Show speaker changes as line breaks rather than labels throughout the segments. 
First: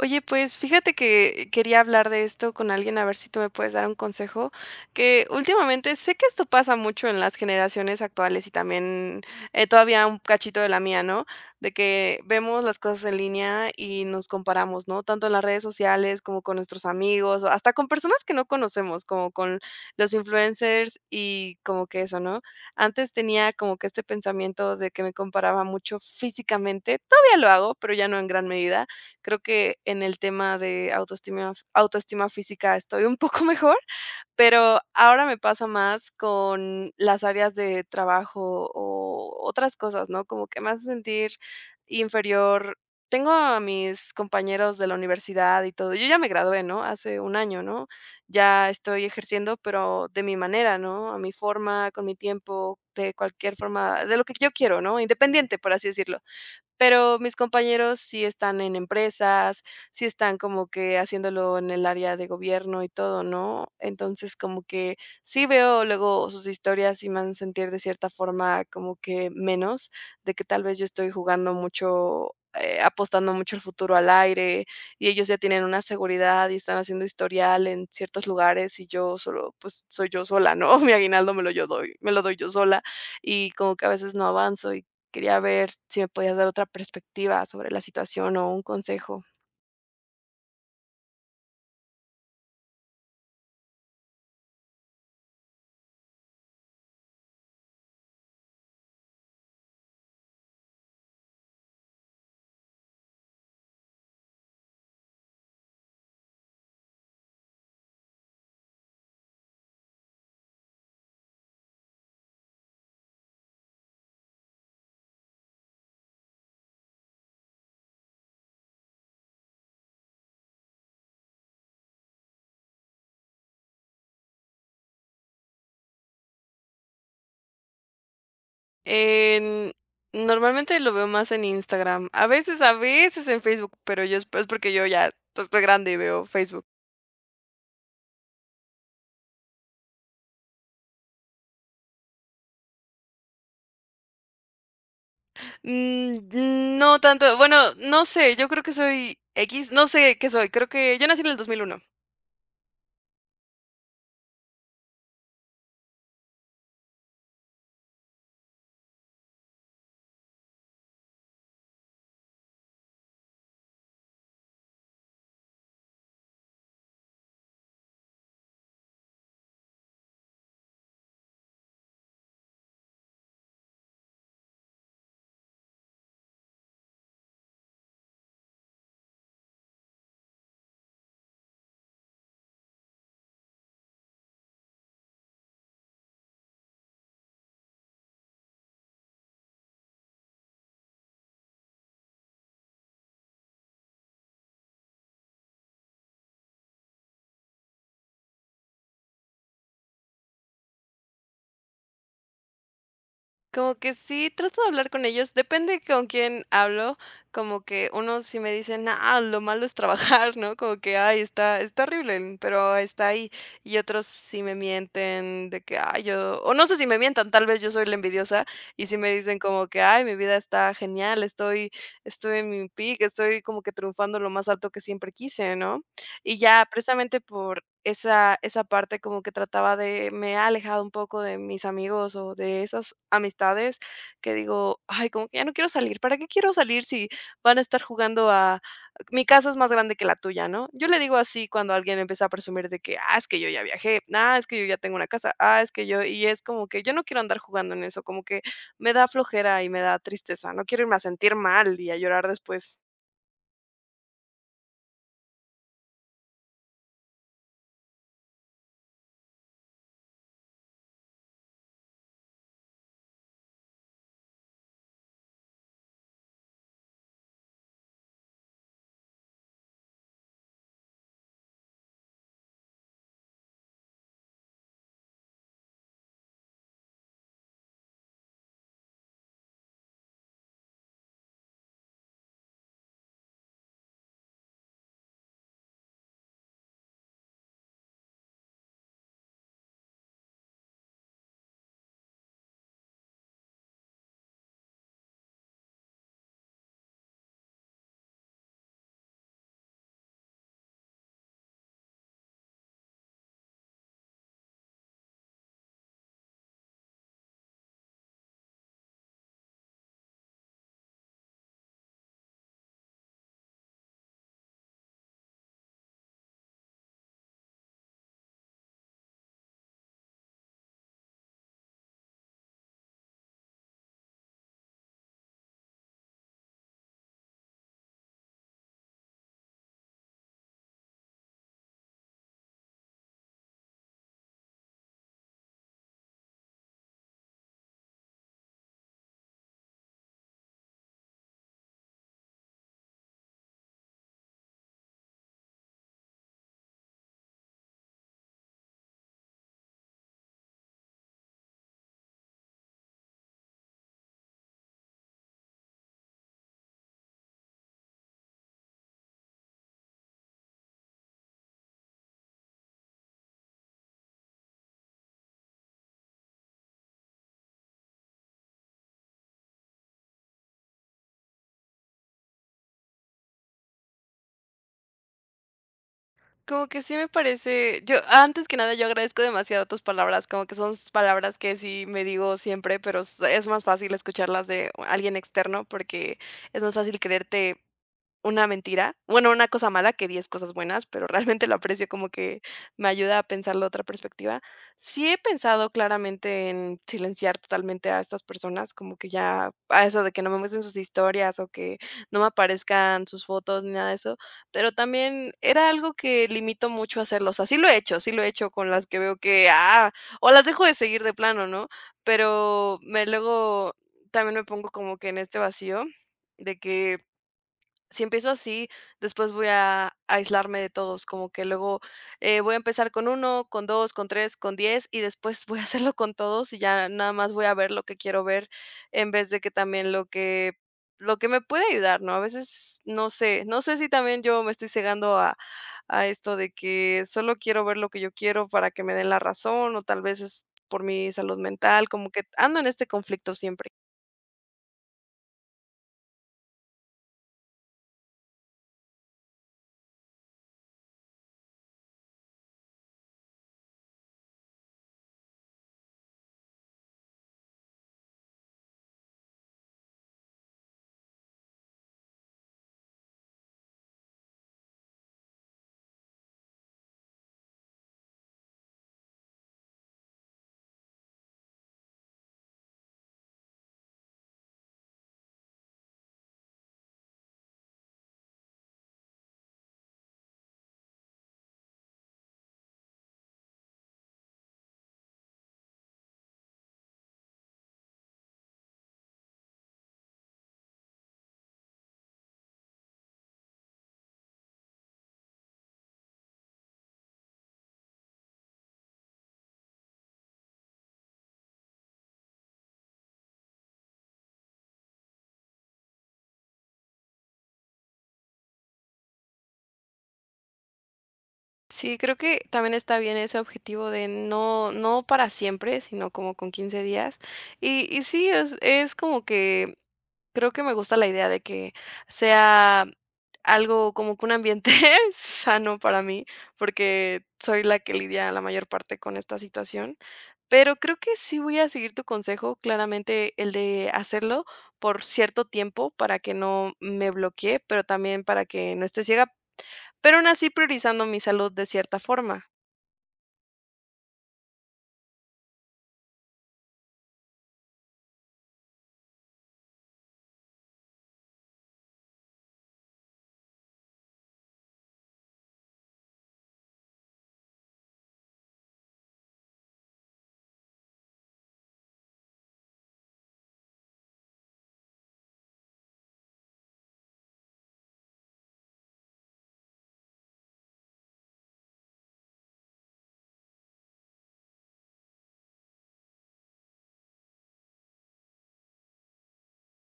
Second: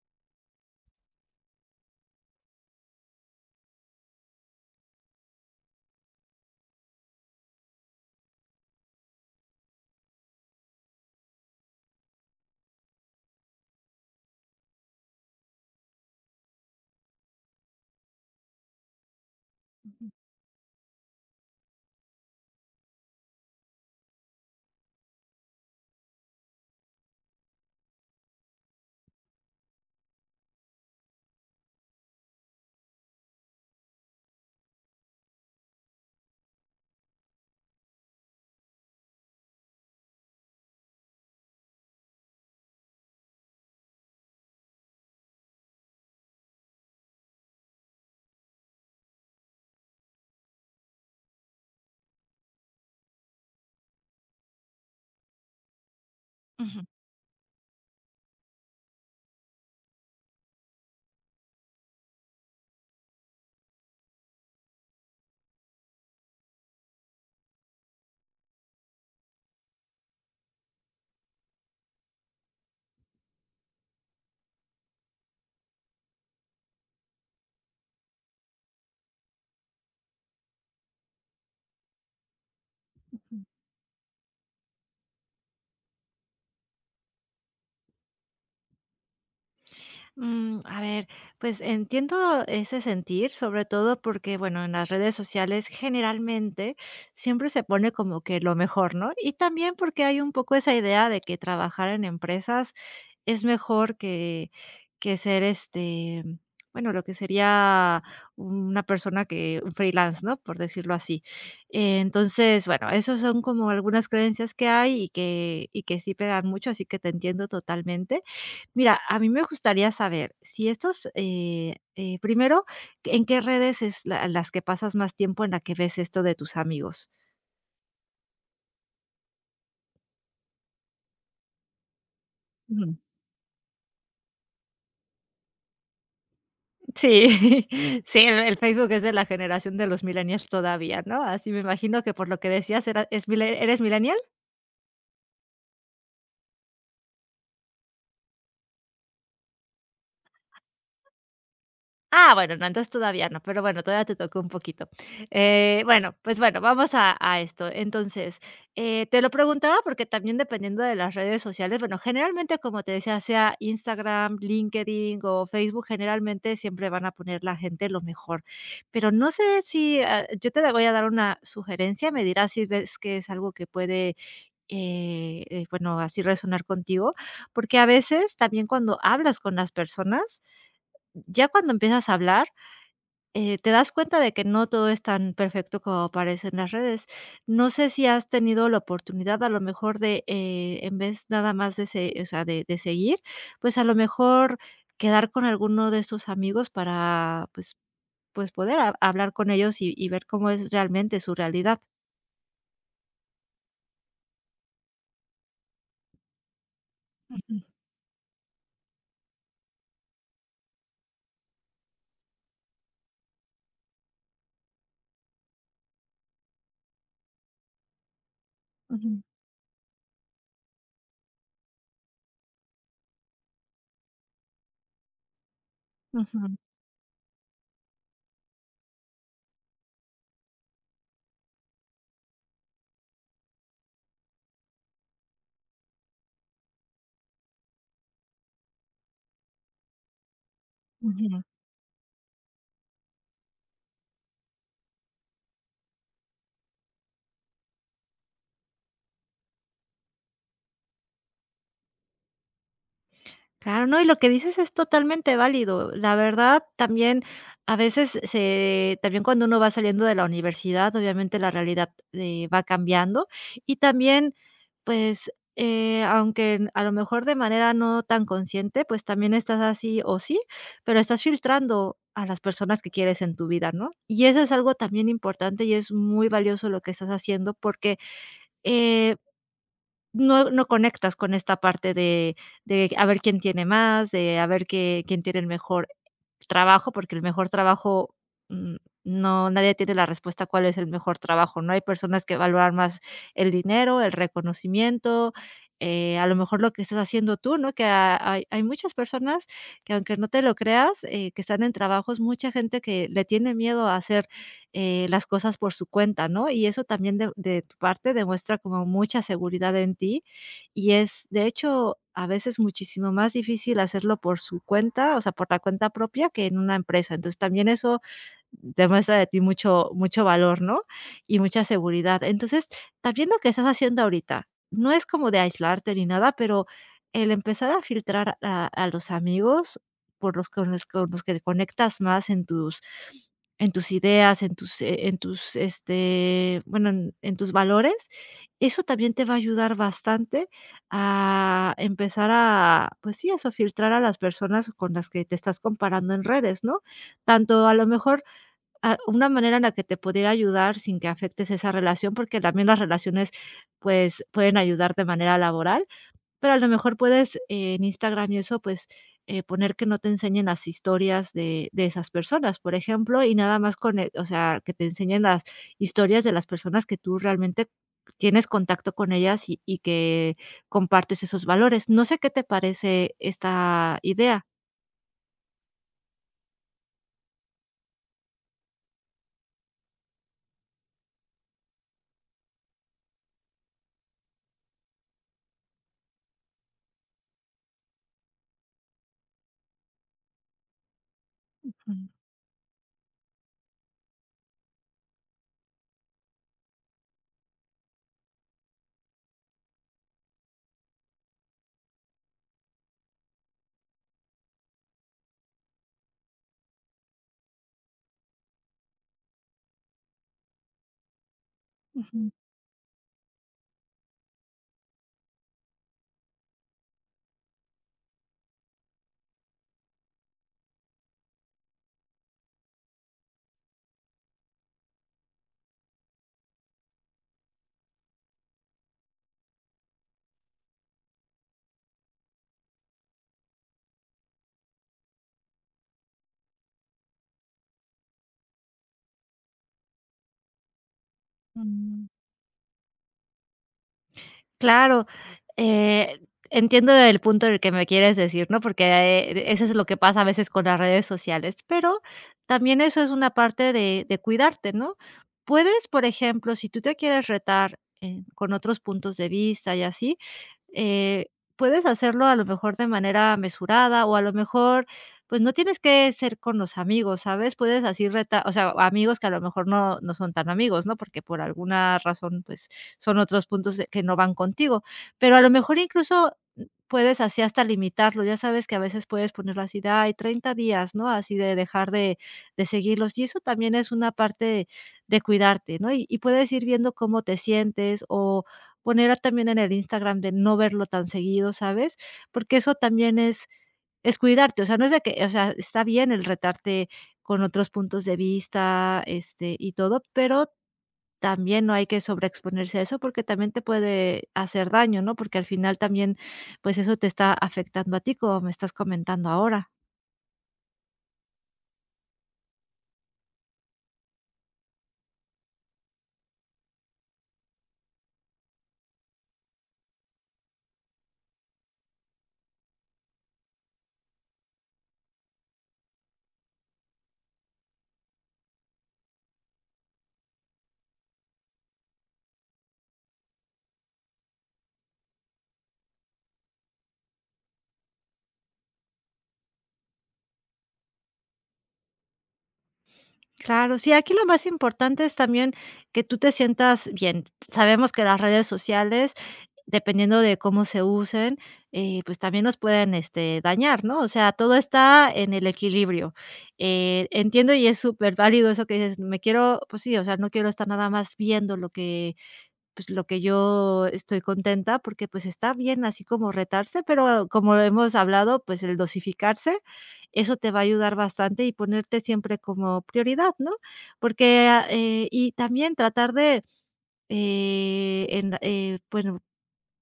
Oye, pues fíjate que quería hablar de esto con alguien, a ver si tú me puedes dar un consejo, que últimamente sé que esto pasa mucho en las generaciones actuales y también todavía un cachito de la mía, ¿no? De que vemos las cosas en línea y nos comparamos, ¿no? Tanto en las redes sociales como con nuestros amigos, o hasta con personas que no conocemos, como con los influencers y como que eso, ¿no? Antes tenía como que este pensamiento de que me comparaba mucho físicamente, todavía lo hago, pero ya no en gran medida. Creo que en el tema de autoestima física estoy un poco mejor, pero ahora me pasa más con las áreas de trabajo o otras cosas, ¿no? Como que me hace sentir inferior. Tengo a mis compañeros de la universidad y todo. Yo ya me gradué, ¿no? Hace un año, ¿no? Ya estoy ejerciendo, pero de mi manera, ¿no? A mi forma, con mi tiempo, de cualquier forma, de lo que yo quiero, ¿no? Independiente, por así decirlo.
Ujú.
Pero mis compañeros sí están en empresas, sí están como que haciéndolo en el área de gobierno y todo, ¿no? Entonces, como que sí veo luego sus historias y me hacen sentir de cierta forma como que menos, de que tal vez yo estoy jugando mucho, apostando mucho el futuro al aire y ellos ya tienen una seguridad y están haciendo historial en ciertos lugares y yo solo, pues soy yo sola, ¿no? Mi aguinaldo me lo yo doy, me lo doy yo sola y como que a veces no avanzo. Quería ver si me podías dar otra perspectiva sobre la situación o un consejo.
A ver, pues entiendo ese sentir, sobre todo porque, bueno, en las redes sociales generalmente siempre se pone como que lo mejor, ¿no? Y también porque hay un poco esa idea de que trabajar en empresas es mejor que, que ser, bueno, lo que sería una persona que, un freelance, ¿no? Por decirlo así. Entonces, bueno, esos son como algunas creencias que hay y que sí pegan mucho, así que te entiendo totalmente. Mira, a mí me gustaría saber si estos, primero, ¿en qué redes es la las que pasas más tiempo en la que ves esto de tus amigos?
En normalmente lo veo más en Instagram, a veces a
Ujú.
veces en Facebook, pero yo es porque yo ya estoy grande y veo Facebook.
Sí, sí, el Facebook es de la generación de los millennials todavía, ¿no? Así me imagino que por lo que decías, ¿era es mile eres millennial?
Mm, no tanto, bueno, no sé, yo creo que soy X, no sé qué soy, creo que yo nací en el 2001.
Ah, bueno, no, entonces todavía no, pero bueno, todavía te tocó un poquito. Bueno, pues bueno, vamos a esto. Entonces, te lo preguntaba porque también dependiendo de las redes sociales, bueno, generalmente, como te decía, sea Instagram, LinkedIn o Facebook, generalmente siempre van a poner la gente lo mejor. Pero no sé si, yo te voy a dar una sugerencia, me dirás si ves que es algo que puede, bueno, así resonar contigo, porque a veces también cuando hablas con las personas, ya cuando empiezas a hablar te das cuenta de que no todo es tan perfecto como aparece en las redes. No sé si has tenido la oportunidad a lo mejor de, en vez nada más de se o sea, de seguir, pues, a lo mejor quedar con alguno de estos amigos para, pues, poder ha hablar con ellos y ver cómo es realmente su realidad.
Como que sí, trato de hablar con ellos, depende con quién hablo, como
Ujú,
que unos sí me dicen: "Ah, lo malo es trabajar", ¿no? Como que: "Ay, está horrible, pero está ahí". Y otros sí me mienten de que: "Ay, yo", o no sé si me mientan, tal vez yo soy la envidiosa y sí me
ujú,
dicen como que: "Ay, mi vida está genial, estoy estoy en mi peak, estoy como que triunfando lo más alto que siempre quise", ¿no? Y
ujú,
ya precisamente por esa parte como que trataba de, me ha alejado un poco de mis amigos o de esas amistades que digo: "Ay, como que ya no quiero salir, ¿para qué quiero salir si van a estar jugando a mi casa es más grande que la tuya?", ¿no? Yo le digo
ujú.
así cuando alguien empieza a presumir de que: "Ah, es que yo ya viajé, ah, es que yo ya tengo una casa, ah, es que yo", y es como que yo no quiero andar jugando en eso, como que me da flojera y me da tristeza, no quiero irme a sentir mal y a llorar después.
Claro, no, y lo que dices es totalmente válido. La verdad, también a veces se también cuando uno va saliendo de la universidad, obviamente la realidad, va cambiando y también, pues, aunque a lo mejor de manera no tan consciente, pues también estás así, o sí, pero estás filtrando a las personas que quieres en tu vida, ¿no? Y eso es algo también importante y es muy valioso lo que estás haciendo porque, eh, no conectas con esta parte de a ver quién tiene más, de a ver qué quién tiene el mejor trabajo, porque el mejor trabajo, mm, no, nadie tiene la respuesta cuál es el mejor trabajo, ¿no? Hay personas que valoran más el dinero, el reconocimiento, a lo mejor lo que estás haciendo tú, ¿no? Que ha hay muchas personas que aunque no te lo creas, que están en trabajos, mucha gente que le tiene miedo a hacer las cosas por su cuenta, ¿no? Y eso también de tu parte demuestra como mucha seguridad en ti, y es, de hecho, a veces muchísimo más difícil hacerlo por su cuenta, o sea, por la cuenta propia que en una empresa. Entonces, también eso demuestra de ti mucho mucho valor, ¿no? Y mucha seguridad. Entonces, también lo que estás haciendo ahorita, no es como de aislarte ni nada, pero el empezar a filtrar a los amigos por los con los que te conectas más en tus ideas, en tus, este, bueno, en tus valores, eso también te va a ayudar bastante a empezar a, pues sí, eso, filtrar a las personas con las que te estás comparando en redes, ¿no? Tanto a lo mejor. Una manera en la que te pudiera ayudar sin que afectes esa relación, porque también las relaciones, pues, pueden ayudar de manera laboral, pero a lo mejor puedes en Instagram y eso, pues, poner que no te enseñen las historias de esas personas, por ejemplo, y nada más con o sea, que te enseñen las historias de las personas que tú realmente tienes contacto con ellas y que compartes esos valores. No sé qué te parece esta idea.
Como que sí me parece. Yo antes que nada, yo agradezco demasiado tus palabras, como que son palabras que sí me digo siempre, pero es más fácil escucharlas de alguien externo porque es más fácil creerte una mentira, bueno, una cosa mala que 10 cosas buenas, pero realmente lo aprecio,
Ujú,
como que me ayuda a pensarlo de otra perspectiva. Sí he pensado claramente en silenciar totalmente a estas personas, como que ya a eso de que no me muestren sus historias o que no me aparezcan sus fotos ni nada de eso, pero también era algo que limito mucho hacerlo, o sea, sí lo he hecho, sí lo he hecho con las que veo que, ah, o las dejo de seguir de plano, ¿no?
ujú,
Pero me, luego también me pongo como que en este vacío de que si empiezo así, después voy a aislarme de todos, como que luego voy a empezar con uno, con dos, con tres, con diez y después voy a hacerlo con todos y ya nada más voy a ver lo que quiero ver en vez de que también lo que me puede ayudar, ¿no? A veces no sé, no sé si también yo me estoy cegando a esto de que solo quiero ver lo que yo quiero para que me den la razón o tal vez es por mi salud mental,
mm.
como que ando en este conflicto siempre.
Claro, eh, entiendo el punto del que me quieres decir, ¿no? Porque, eso es lo que pasa a veces con las redes sociales, pero también eso es una parte de cuidarte, ¿no? Puedes, por ejemplo, si tú te quieres retar, con otros puntos de vista y así, eh, puedes hacerlo a lo mejor de manera mesurada o a lo mejor, pues, no tienes que ser con los amigos, ¿sabes? Puedes así reta o sea, amigos que a lo mejor no son tan amigos, ¿no? Porque por alguna razón, pues, son otros puntos de que no van contigo. Pero a lo mejor incluso puedes así hasta limitarlo, ya sabes que a veces puedes ponerlo así de, ay, 30 días, ¿no? Así de dejar de seguirlos, y eso también es una parte de cuidarte, ¿no? Y puedes ir viendo cómo te sientes o poner también en el Instagram de no verlo tan seguido, ¿sabes? Porque eso también es cuidarte, o sea, no es de que o sea, está bien el retarte con otros puntos de vista, este, y todo, pero también no hay que sobreexponerse a eso porque también te puede hacer daño, ¿no? Porque al final también, pues eso te está afectando a ti, como me estás comentando ahora.
Sí, creo que también está bien ese objetivo de no para siempre, sino como con 15 días. Y sí, es como que creo que me gusta la idea de que sea algo como que un ambiente sano para mí, porque soy la que lidia la mayor parte con esta situación. Pero creo que sí voy a seguir tu consejo, claramente el de hacerlo por cierto tiempo para que no me bloquee, pero también para que no esté ciega, pero aún así priorizando mi salud de cierta forma.
Claro, sí, aquí lo más importante es también que tú te sientas bien. Sabemos que las redes sociales, dependiendo de cómo se usen, pues también nos pueden este, dañar, ¿no? O sea, todo está en el equilibrio. Entiendo y es súper válido eso que dices, me quiero, pues sí, o sea, no quiero estar nada más viendo lo que pues, lo que yo estoy contenta, porque, pues, está bien así como retarse, pero como hemos hablado, pues, el dosificarse, eso te va a ayudar bastante y ponerte siempre como prioridad, ¿no? Porque, y también tratar de, en bueno,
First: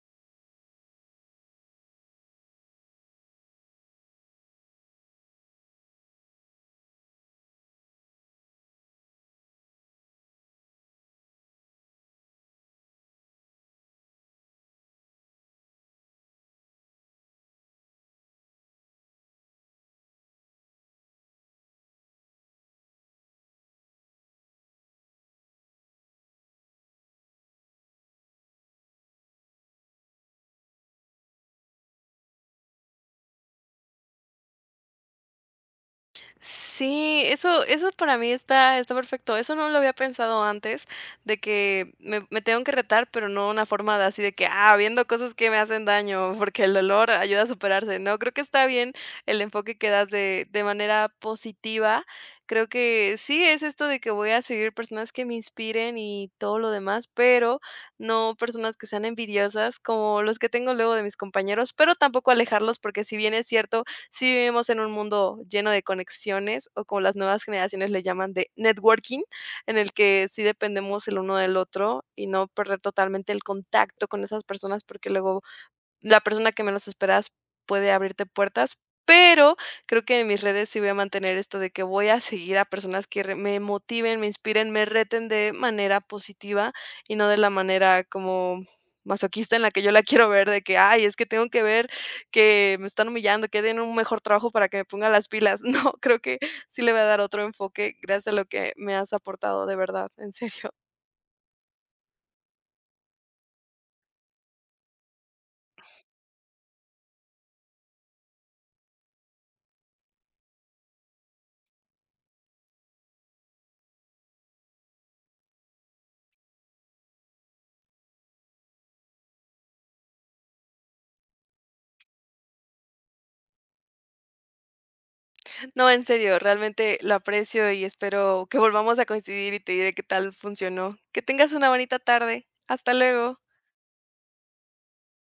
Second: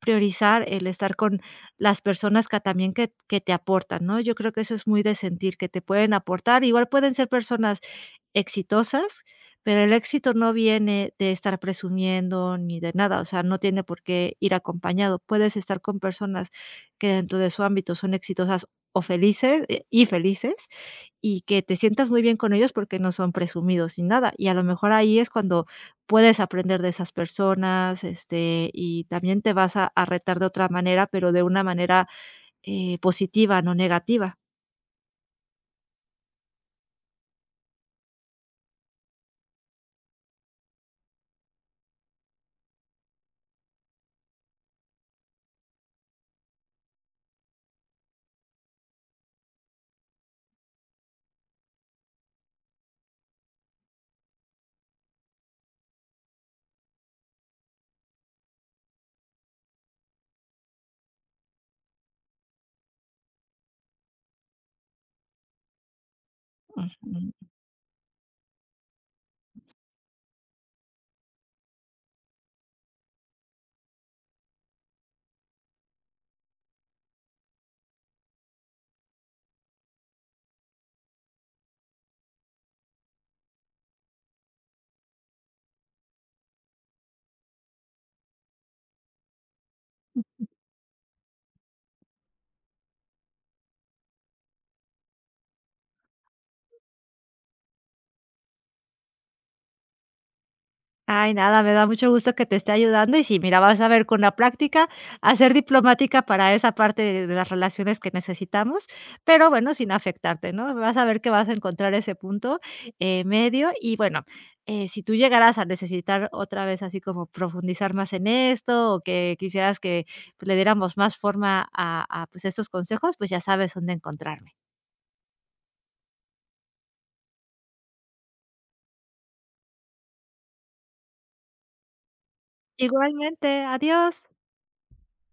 priorizar el estar con las personas que también que te aportan, ¿no? Yo creo que eso es muy de sentir, que te pueden aportar. Igual pueden ser personas exitosas, pero el éxito no viene de estar presumiendo ni de nada, o sea, no tiene por qué ir acompañado. Puedes estar con personas que dentro de su ámbito son exitosas o felices, y felices, y que te sientas muy bien con ellos porque no son presumidos ni nada. Y a lo mejor ahí es cuando puedes aprender de esas personas, este, y también te vas a retar de otra manera, pero de una manera, positiva, no negativa.
Sí, eso para mí está perfecto. Eso no lo había pensado antes, de que me tengo que retar, pero no una forma de así de que, ah, viendo cosas que me hacen daño, porque el dolor ayuda a superarse, ¿no? Creo que está bien el enfoque que das de manera positiva. Creo que sí es esto de que voy a seguir personas que me inspiren y todo lo demás, pero no personas que sean envidiosas, como los que tengo luego de mis compañeros, pero tampoco alejarlos, porque si bien es cierto sí vivimos en un mundo lleno de conexiones o como las
Ujú.
nuevas generaciones le llaman de networking, en el que sí dependemos el uno del otro y no perder totalmente el contacto con esas personas porque luego la persona que menos esperas puede abrirte puertas, pero creo que en mis redes sí voy a mantener esto de que voy a seguir a personas que me motiven, me inspiren, me reten de manera positiva y no de la manera como masoquista en la que yo la quiero ver, de que, ay, es que tengo que ver que me están humillando, que den un mejor trabajo para que me ponga las pilas. No, creo que sí le voy a dar otro enfoque gracias a lo que me has aportado, de verdad, en serio.
Ay, nada, me da mucho gusto que te esté ayudando y sí, mira, vas a ver con la práctica a ser diplomática para esa parte de las relaciones que necesitamos, pero bueno, sin afectarte, ¿no? Vas a ver que vas a encontrar ese punto medio y bueno, si tú llegaras a necesitar otra vez así como profundizar más en esto o que quisieras que le diéramos más forma a pues estos consejos, pues ya sabes dónde encontrarme.
No, en serio, realmente lo aprecio y espero que volvamos a coincidir y te diré qué tal funcionó. Que tengas una bonita tarde. Hasta luego.
Igualmente, adiós.